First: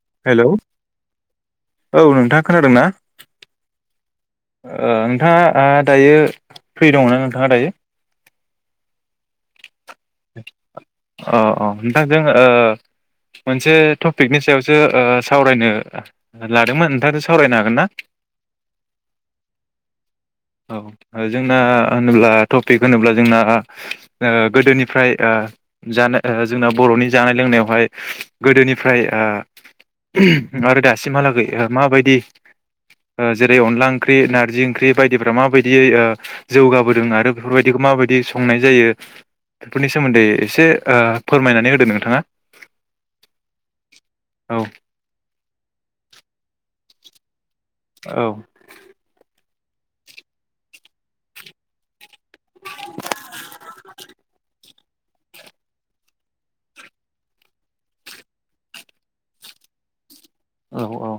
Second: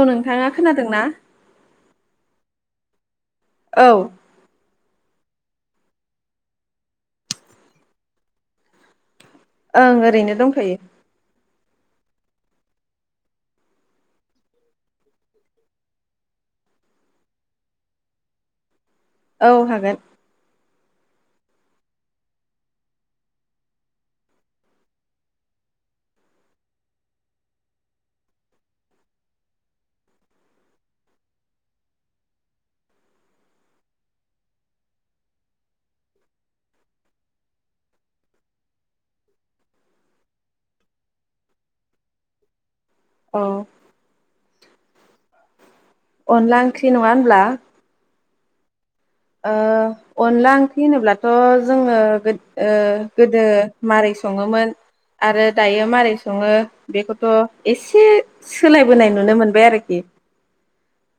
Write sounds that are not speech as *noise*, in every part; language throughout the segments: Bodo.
औ हेलौ नोंथाङा खोनादोंना? औ नोंथाङा खोनादों ना? औ ओ नोंथाङा ओ दायो फ्रि दङना नोंथाङा दायो? ओं ओरैनो दंथ'यो । अ अ नोंथांजों ओ मोनसे टपिकनि सायावसो ओ सावरायनो लादोंमोन नोंथांजों सावरायनो हागोन ना? औ हागोन औ जोंना होनोब्ला टपिक होनोब्ला जोंना ओ गोदोनिफ्राय ओ जानो जोंना बर'नि जानाय लोंनायावहाय गोदोनिफ्राय ओ आरो दासिमहालागै ओ माबायदि ओ जेरै अनला ओंख्रि नारजि ओंख्रि बायदिफ्रा माबादियै ओ जौगाबोदों आरो बेफोरबायदिखौ माबायदि संनाय जायो बेफोरनि सोमोन्दै एसे ओ फोरमायनानै होदो नोंथाङा । औ अनला ओंख्रि नङा होनब्ला? औ ओ अनला ओंख्रि होनोब्लाथ' जोङो गो-ओ गोदो मारै सङोमोन आरो दायो मारै सङो बेखौथ' एसे सोलायबोनाय नुनो मोनबाय आरोखि । औ औ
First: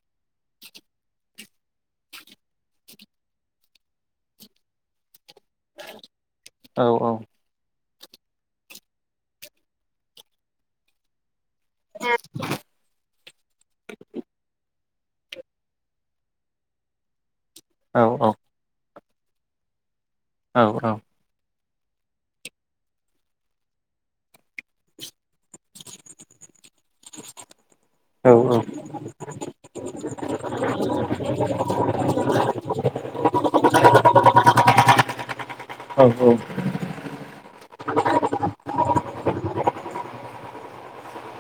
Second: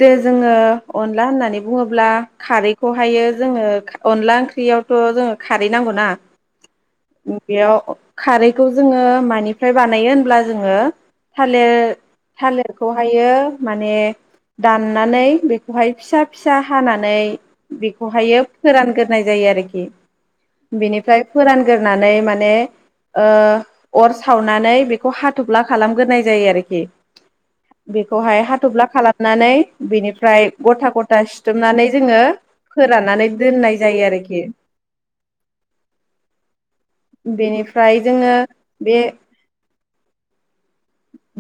दो जोङो अनला होननानै बुङोब्ला खारैखौहायो जोङो अनला ओंख्रियावथ' जोङो खारै नांगौना। औ बेयाव खारैखौ जोङो मानिफ्राय बानायो होनब्ला जोङो थालिर थालिरखौहायो माने दान दानानै बेखौहाय फिसा फिसा हानानै औ बेखौहायो फोरानग्रो नाय जायो आरोखि औ । बेनिफ्राय फोरान ग्रोनानै माने ओ अर सावनानै बैखौ हा थ'फ्ला खालामग्रोनाय जायो आरोखि। औ बेखौहाय औ हाथ'फ्ला खालामनानै बेनिफ्राय गथा गथा सिथुमनानै जोङो फोराननानै दोननाय जायो आरोखि। औ औ फ्राय जोङो बे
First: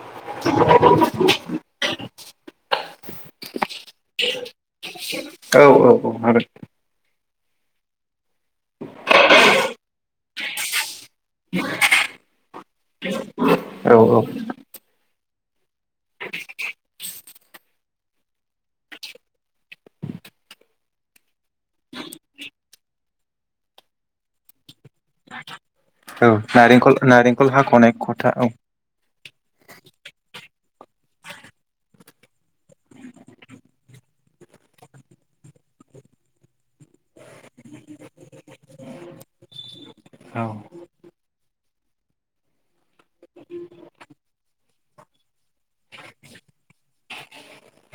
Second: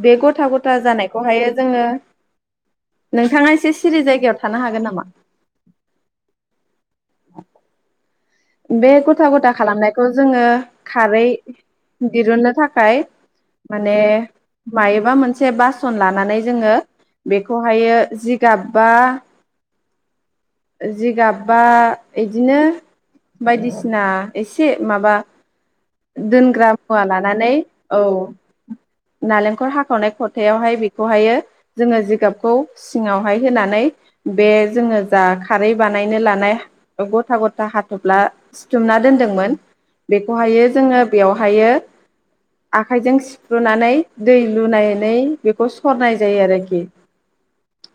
बे गथा गथा जानाय खौहायो जोङो। नोंथाङा एसे सिरि जायगायाव थानो हागोन नामा? औ औ औ हागोन बे गथा गथा खालामनायखौ जोङो खारै दिरुननो थाखाय माने औ औ मायोबा मोनसे मोनसे बासन लानानै जोङो बेखौहायो जिगाबबा जिगाबबा इदिनो बायदिसिना एसे माबा औ दोनग्रा नारेंखल मुवा नारेंखल लानानै हाख'नाय खथा औ नालेंखर हाखावनाय खथायावहाय बेखौहायो जोङो जिगाबखौ सिङावहाय होनानै बे जोङो जा खारै बानायनो लानाय गथा गथा हा थ'फ्ला सिथुमना दोन्दोंमोन औ बेखौहायो जोङो बेयावहाय आखाइजों सिफ्रुनानै दै लुनानै बेखौ सरनाय जायो आरोखि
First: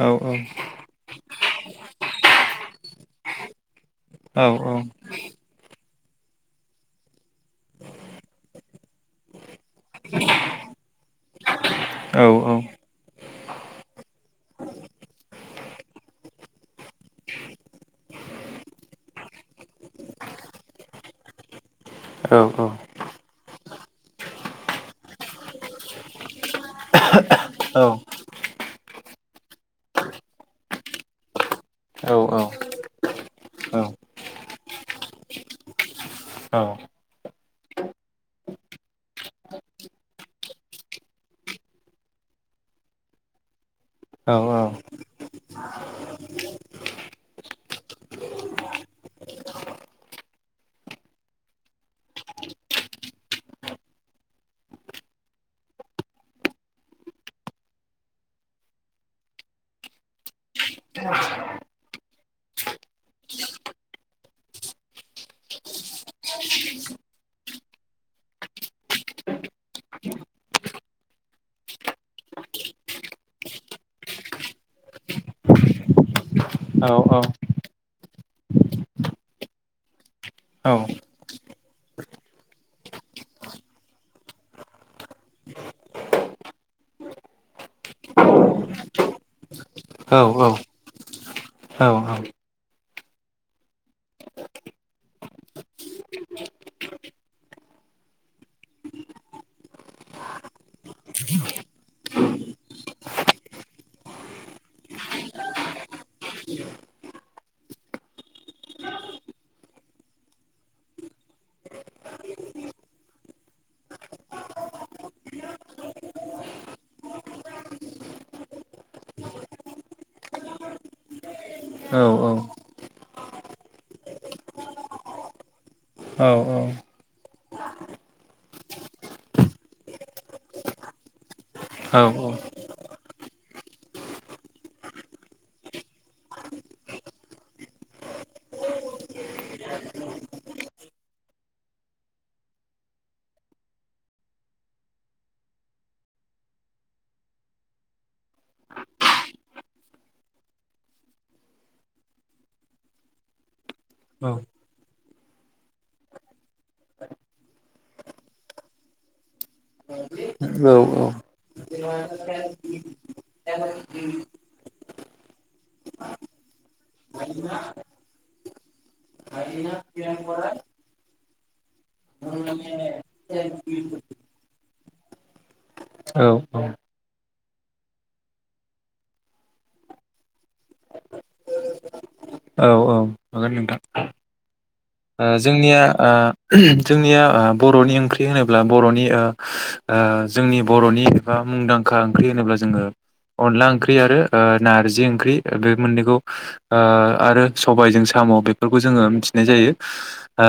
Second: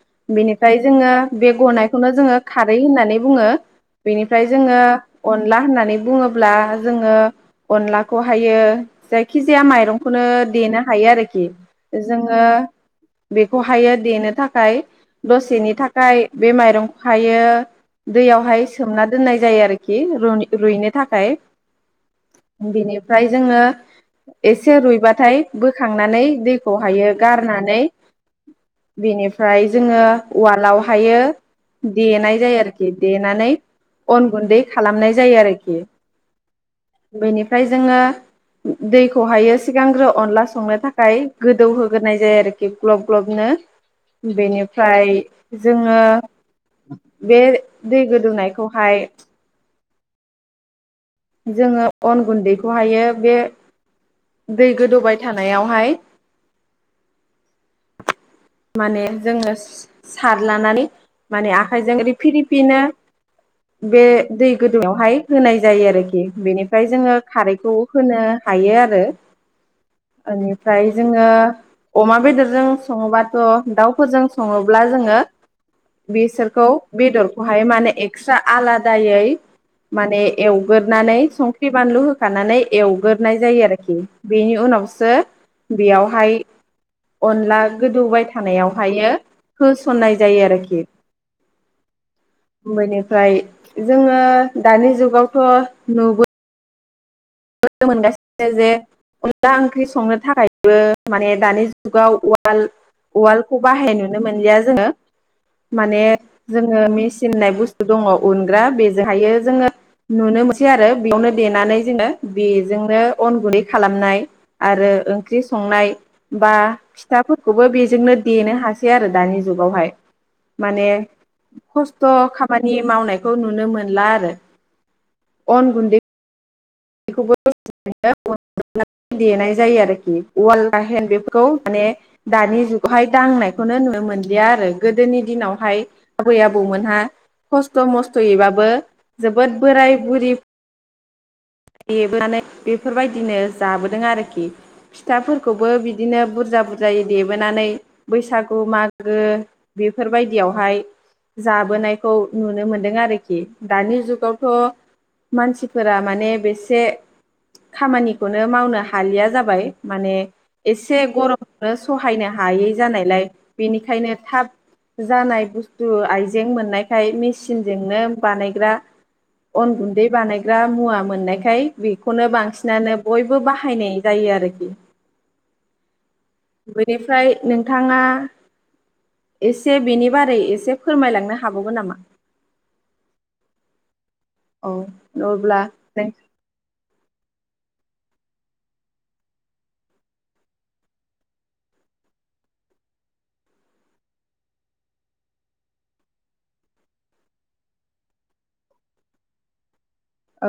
औ औ बेनिफ्राय जोङो बे गनायखौनो जोङो खारै होननानै बुङो । बेनिफ्राय औ जोङो अनला होननानै बुङोब्ला जोङो अनलाखौहायो जायखि जाया माइरंखौनो देनो हायो आरोखि। औ जोङो बेखौहायो देनो थाखाय दसेनि थाखाय बे माइरंखौहायो दैयावहाय सोमना दोननाय जायो आरोखि रु-रुइनो थाखाय औ बेनिफ्राय जोङो एसे रुइबाथाय बोखांनानै दैखौहायो गारनानै बेनिफ्राय जोङो उवालावहायो देनाय जायो आरोखि देनानै अन गुन्दै खालामनाय जायो आरोखि। बेनिफ्राय जोङो दैखौहायो सिगांग्रो अनला संनो थाखाय गोदौहोग्रोनाय जायो आरोखि ग्लब ग्लबनो बेनिफ्राय जोङो बे दै गोदौनायखौ खौहाय जोङो अन गुन्दैखौहायो बे दै गोदौबाय थानायावहाय माने जोङो सारलानानै माने आखाइजों रिफि रिफिनो बे दै गोदौआवहाय होनाय जायो आरोखि बेनिफ्राय जोङो खारैखौ होनो हायो आरो इनिफ्राय जोङो अमा बेदरजों सङोबाथ' दाउफोरजों सङोब्ला जोङो बेसोरखौ बेदरखौहाय माने एक्सट्रा आलादायै माने एवगोरानै संख्रि बानलु होखानानै एवगोरोनाय जायो आरोखि बेनि उनावसो बेयावहाय अनला गोदौबाय थानायावहायो होसननाय जायो औ आरोखि। बेनिफ्राय जोङो दानि जुगावथ' नु बोनो मोनगासिनो जे अनला ओंख्रि संनो थाखायबो माने दानि जुगाव उवाल उवालखौ बाहाय नुनो मोनलिया जोङो माने जोङो मेसिन होननाय बुस्थु दङ उनग्रा बेजोंहायो जोङो नुनो मोनसै आरो बेयावनो देनानै जोङो बेजोंनो अन गुन्दै खालामनाय आरो ओंख्रि संनाय बा फिथाफोरखौबो बेजोंनो देनो हासै आरो दानि जुगावहाय ।माने खस्थ' खामानि मावनायखौ नुनो मोनला आरो अन गुन्दै बेखौबोननानै *unintelligible* देनाय जायो आरोखि उवाल गाहेन बेफोरखौ माने दानि जुगावहाय दांनायखौनो नुनो मोनलिया आरो गोदोनि दिनावहाय आबै आबौमोनहा खस्थ' मस्थ'यैबाबो जोबोद बोराय बुरि देबोनानै बेफोरबायदिनो जाबोदों आरोखि। फिथाफोरखौबो बिदिनो बुरजा बुरजायै देबोनानै बैसागु मागो बेफोरबायदियावहाय जाबोनायखौ नुनो मोनदों आरोखि दानि जुगावथ' मानसिफोरा माने ने बेसे खामानिखौनो मावनो हालिया जाबाय माने एसे गरमनो सहायनो हायै जानायलाय बेनिखायनो थाब जानाय बुुस्थु आयइजें मोननायखाय मेसिनजोंनो बानायग्रा अन गुन्दै बानायग्रा मुवा मोननायखाय बेखौनो बांसिनानो बयबो बाहायनाय जायो आरोखि बेनिफ्राय नोंथाङा एसे बेनि बारै एसे फोरमायलांनो हाबावगो नामा? हागोन नोंथां औ ओ अब्ला जोंनिया नों ओ जोंनिया ओ बर'नि ओंख्रि होनोब्ला बर'नि ओ ओ जोंनि बर'नि एबा मुंदांखा ओंख्रि होनोब्ला जोङो अनला ओंख्रि आरो ओ नारजि ओंख्रि बे मोननैखौ ओ आरो सबायजों साम' बेफोरखौ जोङो मिथिनाय जायो।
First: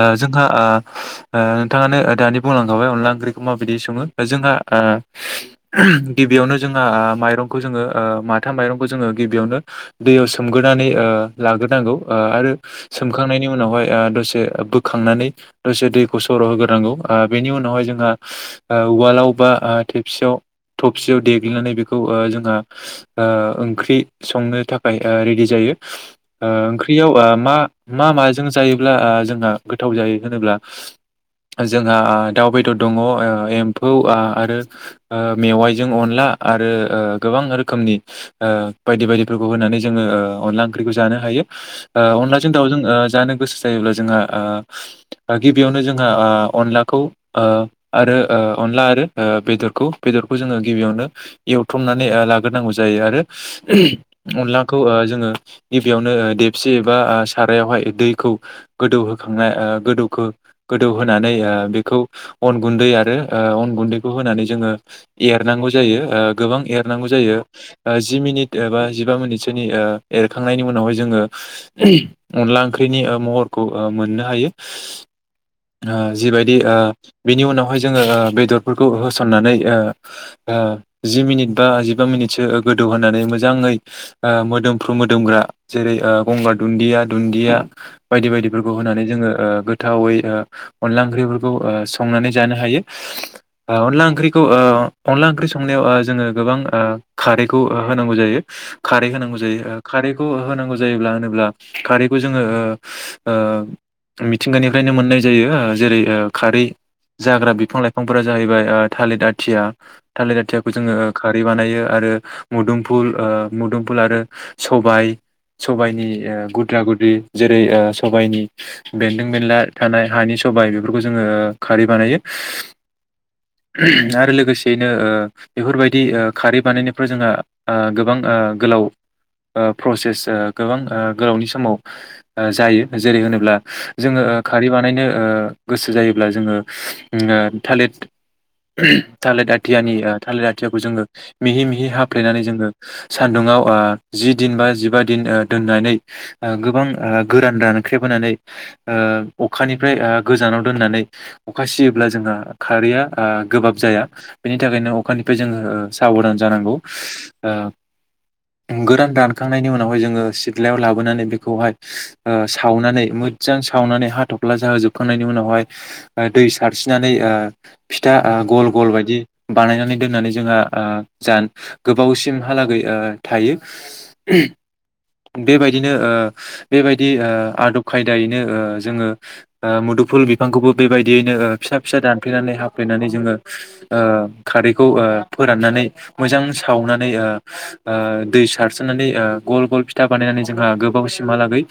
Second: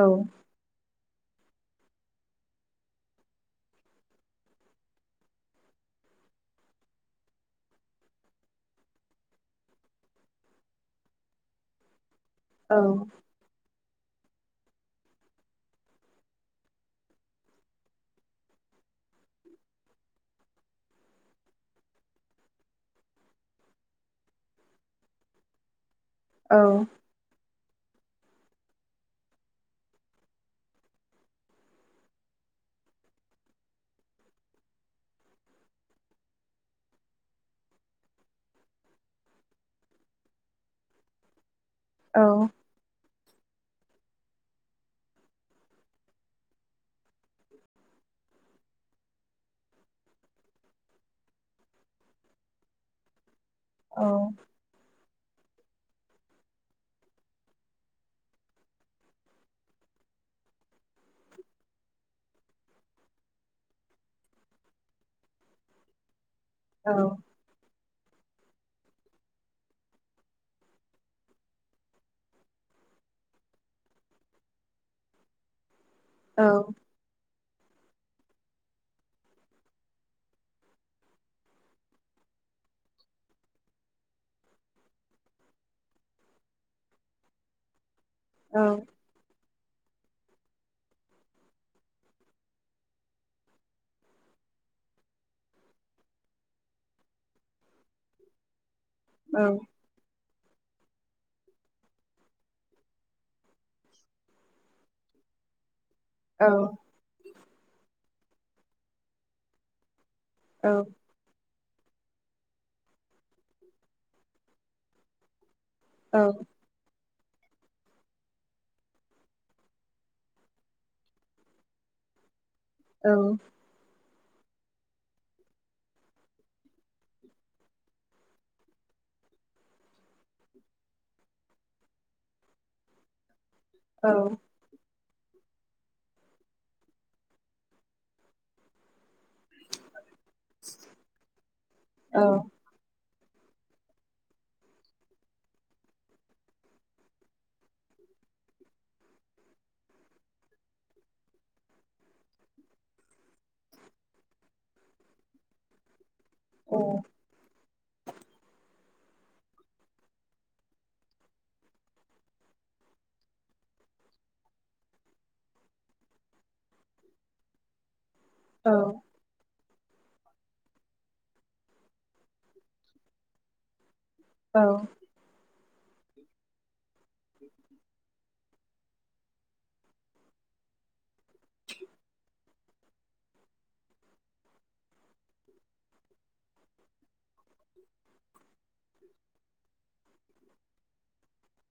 औ जोंहा ओ ओ नोंथाङानो ओ दानि बुंलांखाबाय अनला ओंख्रिखौ माबायदि सङो जोंहा ओ गिबियावनो जोंहा ओ माइरंखौ जोङो ओ माथा माइरंखौ जोङो गिबियावनो दैयाव सोमग्रोनानै ओ लाग्रोनांगौ। ओ आरो औ सोमखांनायनि उनावहाय *inaudible* से बोखांनानै दसे दैखौ सर' होग्रोनांगौ ओ बेनि उनावहाय जोंहा ओ उवालावबा ओ थेबसियाव थबसियाव देग्लिनानै बेखौ ओ जोंहा ओ ओंख्रि संनो थाखाय ओ रेडि जायो। ओ औ ओंख्रियाव ओ मा मा माजों जायो ब्ला ओ जोंहा गोथाव जायो होनोब्ला जोंहा ओ दाउ बेदर दङ ओ एम्फौ आ आरो ओ मेवाइजों अनला आरो ओ गोबां रोखोमनि ओ बायदि बायदिफोरखौ होनानै जोङो ओ अनला ओंख्रिखौ जानो हायो। ओ औ अनलाजों दाउजों ओ जानो गोसो जायोब्ला जोंहा ओ ओ गिबियावनो जोंहा ओ अनलाखौ ओ आरो ओ अनला आरो ओ बेदरखौ बेदरखौ जोङो गिबियावनो एव थ्रमनानै ओ लाग्रोनांगौ जायो आरो औ अनलाखौ ओ जोङो गिबियावनो ओ देबसि एबा सारायावहाय दैखौ गोदौ होखांनाय ओ गोदौखो गोदौहोनानै ओ बेखौ अन गुन्दै आरो ओ अन गुन्दैखौ होनानै जोङो एरनांगौ जायो ओ गोबां एरनांगौ जायो ओ जि मिनिट एबा जिबा मिनिटसोनि ओ एरखांनायनि उनावहाय जोङो अनला ओंख्रिनि ओ महरखौ ओ मोननो हायो। ओ जिबायदि ओ बिनि उनाव हाय जोङो ओ बेदरफोरखौ होसननानै ओ ओ जि मिनिट बा जिबा मिनिटसो गोदौ होनानै मोजाङै ओ मोदोमफ्रु मोदोमग्रा जेरै ओ गंगार दुन्दिया, दुन्दिया बायदि बायदिफोरखौ होनानै जोङो ओ गो थावै ओ अनला ओंख्रिफोरखौ ओ संनानै जानो हायो। ओ अनला ओंख्रिखौ ओ अनला ओंख्रि संनायाव ओ जोङो गोबां ओ खारै खौ ओ होनांगौ जायो खारै होनांगौ औ जायो ओ खारैखौ होनांगौ जायोब्ला होनोब्ला खारैखौ जोङो ओ ओ मिथिंगानिफ्रायनो मोननाय जायो। ओ जेरै ओ औ खारै औ जाग्रा बिफां लाइ फांफोरा जाहैबाय ओ थालिर आथिया थालिर औ आथियाखौ जोङो ओ खारै बानायो। यो आरो मुदुमफुल ओ मुदुमफुल आरो सबाय सबायाइनि औ ओ गुद्रा गुद्रि जेरै ओ सबायनि बेन्दों बेनला थानाय हानि सबाइ बेफोरखौ जोङो खारै बानायो। औ। आरो लोगोसेयैनो ओ बेफोरबायदि ओ खारै बानायनायफ्राव जोंहा ओ गोबां ओ गोलाव ओ प्रसेस ओ गोबां ओ गोलावनि समाव ओ जायो जेरै होनोब्ला औ जोङो ओ खारै बानायनो ओ गोसो जायोब्ला जोङो उम ओ थालिद थालिद आथियानि ओ थालिद आथियाखौ जोङो मिहि मिहि औ हाफ्लेनानै जोङो सान्दुुंआव ओ जि दिन बा जिबा दिन ओ दोननानै ओ गोबां ओ गोरान रानख्रेबहोनानै ओ अखानिफ्राय ओ गोजानाव दोननानै अखा सियोब्ला जोंहा खारैया ओ गोबाब जाया बेनि थाखायनो अखानिफ्राय जोङो साबधान जानांगौ। औ ओ गोरान रानखांनायनि उनावहाय जोङो सिथ्लायाव लाबोनानै बेखौहाय ओ सावनानै मोजां सावनानै हाथफ्ला जाहोजोबखांनायनि उनावहाय दै सारस्रोनानै ओ फि था ओ गल औ गल बायदि बानायनानै दोननानै जोंहा ओ जा गोबावसिमहालागै ओ थायो। औ। बेबायदिनो ओ बेबायदि दि ओ आदब खायदाय नो जोङो ओ मुदुफुल बिफांखौबो बेबायदियैनो ओ फिसा फिसा दानफ्लेनानै हाफ्लेनानै जोङो ओ खारैखौ फोराननानै मोजां सावनानै दै सारसननानै गल गल फिथा बानायनानै जोंहा गोबावसिमहालागै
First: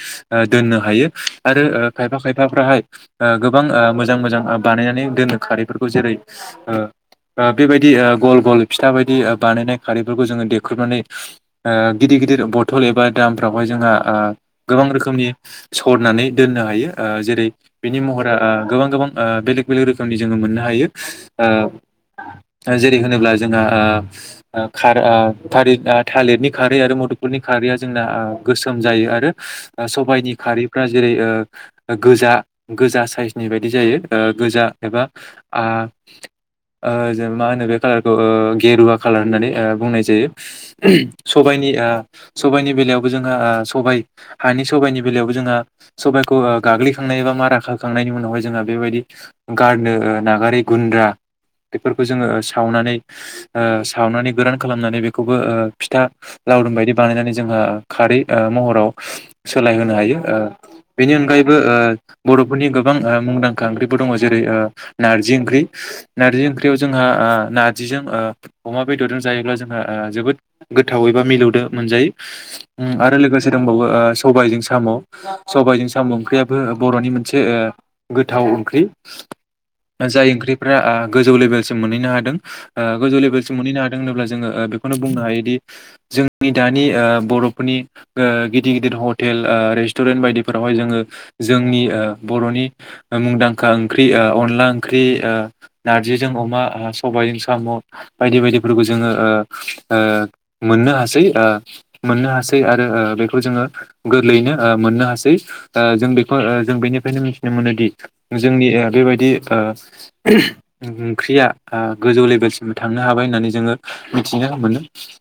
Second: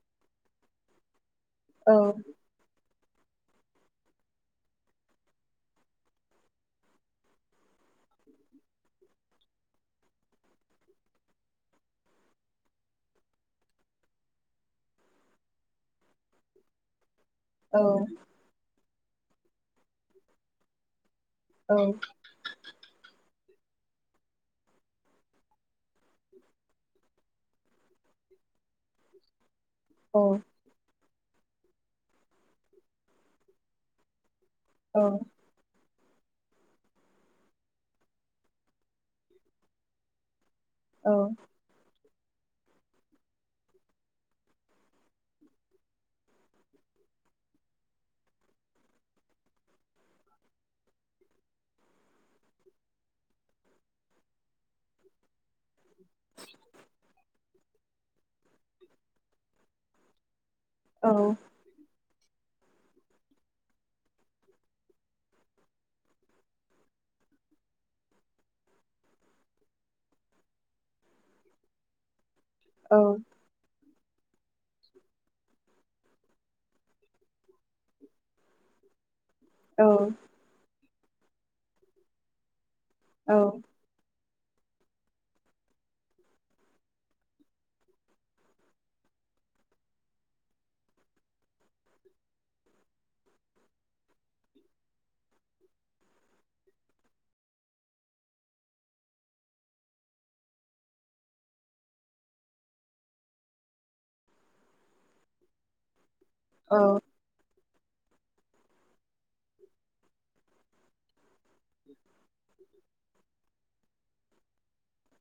दोननो हायो आरो ओ औ खायफा खायफाफ्राहाय ओ गोबां ओ मोजां मोजां बानायनानै दोनो ओ खारैफोरखौ जेरै बेबायदि ओ गल गल फिथा बायदि बानायनाय खारैफोरखौ जोङो देख्रुबनानै ओ गिदिर गिदिर बथल एबा दामफ्रावहाय जोंहा गोबां गावनि सरनानै दोननो हायो जेरै औ बिनि महरा ओ गोबां गोबां ओ बेलेग बेलेग रोखोमनि जोङो मोननो हायो ओ जेरै होनोब्ला जो जोंना ओ खार ओ थालिरनि खारै आरो ओ मुदुफलनि खारैया जोंना गोसोम जायो आरो सबाइनि खारिफ्रा जेरै ओ गोजा गोजा साइजनि बायदि जायो ओ गोजा एबा ओ जों मा होनो बे कालारखौ ओ गेरुवा कालार होननानै बुंनाय जायो सबायाइनि ओ सबायाइनि बेलायावबो जोंहा ओ सबाय हानि सबाइनि बेलायावबो जोंहा सबाइखौ गाग्लिखांनाय ए बा मारााखखांनायनि उनावहाय जोंहा बेबायदि गारनो ओ नागारै गुन्द्रा बेफोरखौ जोङो सावनानै ओ सावनानै गोरान खालामनानै बेखौबो ओ फिथा लावदुम बायदि बानायनानै जोंहा खारै ओ महराव सोलायहोनो हायो ओ बेनि अनगायैबो ओ बर'फोरनि गोबां ओ मुंदांखा ओंख्रिबो दङ जेरै नारजि ओंख्रि नारजि ओंख्रियाव जोंहा नारजिजों अमा बेदरजों जायोब्ला जोंहा जोबोद गोथाव एबा मिलौदो मोनजायो उम आरो लोगोसे दंबावो ओ सबायजों साम' सबायजों साम' ओंख्रियाबो बर'नि मोनसे ओ गोथाव ओंख्रि जाय ओंख्रिफोरा ओ गोजौ लेभेलसिम मोनहैनो हादों ओ गोजौ लेभेलसिम मोनहनोादों होनोब्ला जो जोङो बेखौनो बुंनो हायोदि जोंनि दानि ओ बर'फोरनि ओ गिदिर गिदिर हथ हटेल ओ रेस्टुरेन्ट बायदिफोरावहाय जोङो जोंनि ओ बर'नि मुंदांखा ओंख्रि ओ अनला ओंख्रि ओ नारजिजों अमा ओ सबायजों साम' बायदि बायदिफोरखौ जोङो ओ ओ मोननो ओ हासै मोननो हासै आरो बेखौ ओ जोङो गोरलैयैनो ओ मोननो हासै ओ जों बे ओ जों बेनिफ्रायनो मिथिनो मोनोदि जोंनि ओ बेबायदि ओ ओंख्रिया ओ गोजौ लेभेलसिम थांनो हाबाय होननानै जोङो मिथिनो मोनो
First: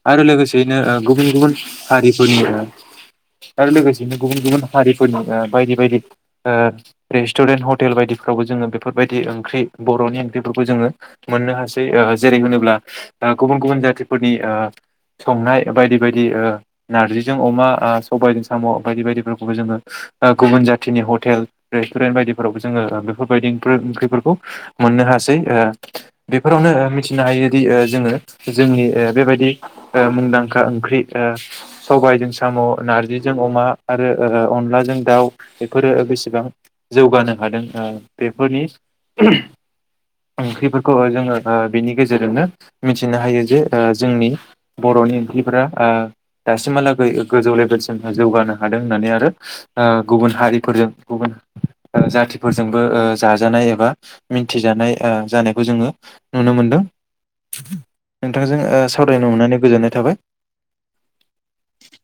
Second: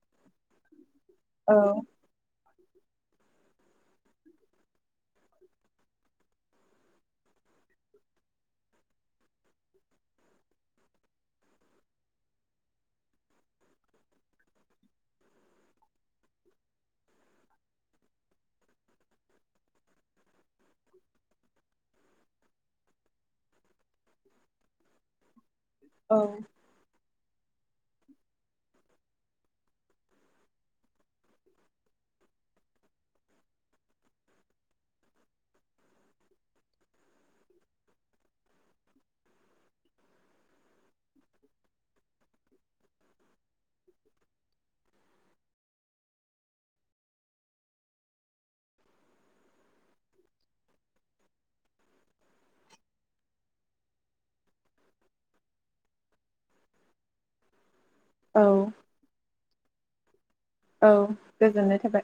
आरो लोगोसेयैनो ओ गुबुन गुबुन औ हारिफोरनि आरो लोगोसेनो गुबुन गुबुन हारिफोरनि ओ बायदि बायदि ओ रेस्टुरेन्ट हटेल बायदिफ्रावबो जोङो बेफोरबायदि ओंख्रि बर'नि ओंख्रिफोरखौ जोङो मोननो हासै ओ जेरै होनोब्ला गुबुन गुबुन जाथिफोरनि ओ संनाय बायदि बायदि ओ नारजिजों अमा ओ सबायजों साम' बायदि बायदिफोरखौबो जोङो ओ गुबुन जाथिनि हटेल रेस्टुरेन्ट बायदिफोरावबो जोङो बेफोरबायदि ओंख्रिफोरखौ मोननो हासै ओ औ बेफोरावनो मिथिनो हायोदि ओ जोङो जोंनि ओ बेबायदि मुंदांखा ओंख्रि ओ सबायजों साम' नारजि जों अमा आरो ओ अनलाजों दाउ बेफोरो बेसेबां जौगानो हादों ओ बेफोरनि ओंख्रिफोरखौ जोङो ओ बेनि गेजेरजोंनो मिथिनो हायो जे ओ जोंनि बर'नि ओंख्रिफोरा ओ दासिमहालागै गोजौ लेबेलसिम जों जौगानो हादों होननानै आरो ओ गुबुन हारिफोरजों गुबुन जाथिफोरजोंबो ओ जाजानाय एबा मिथिजानाय ओ जानायखौ जोङो नुनो मोनदों औ नोंथांजों ओ सावरायनो ननानै गोजोननाय थाबाय औ गोजोननाय थाबाय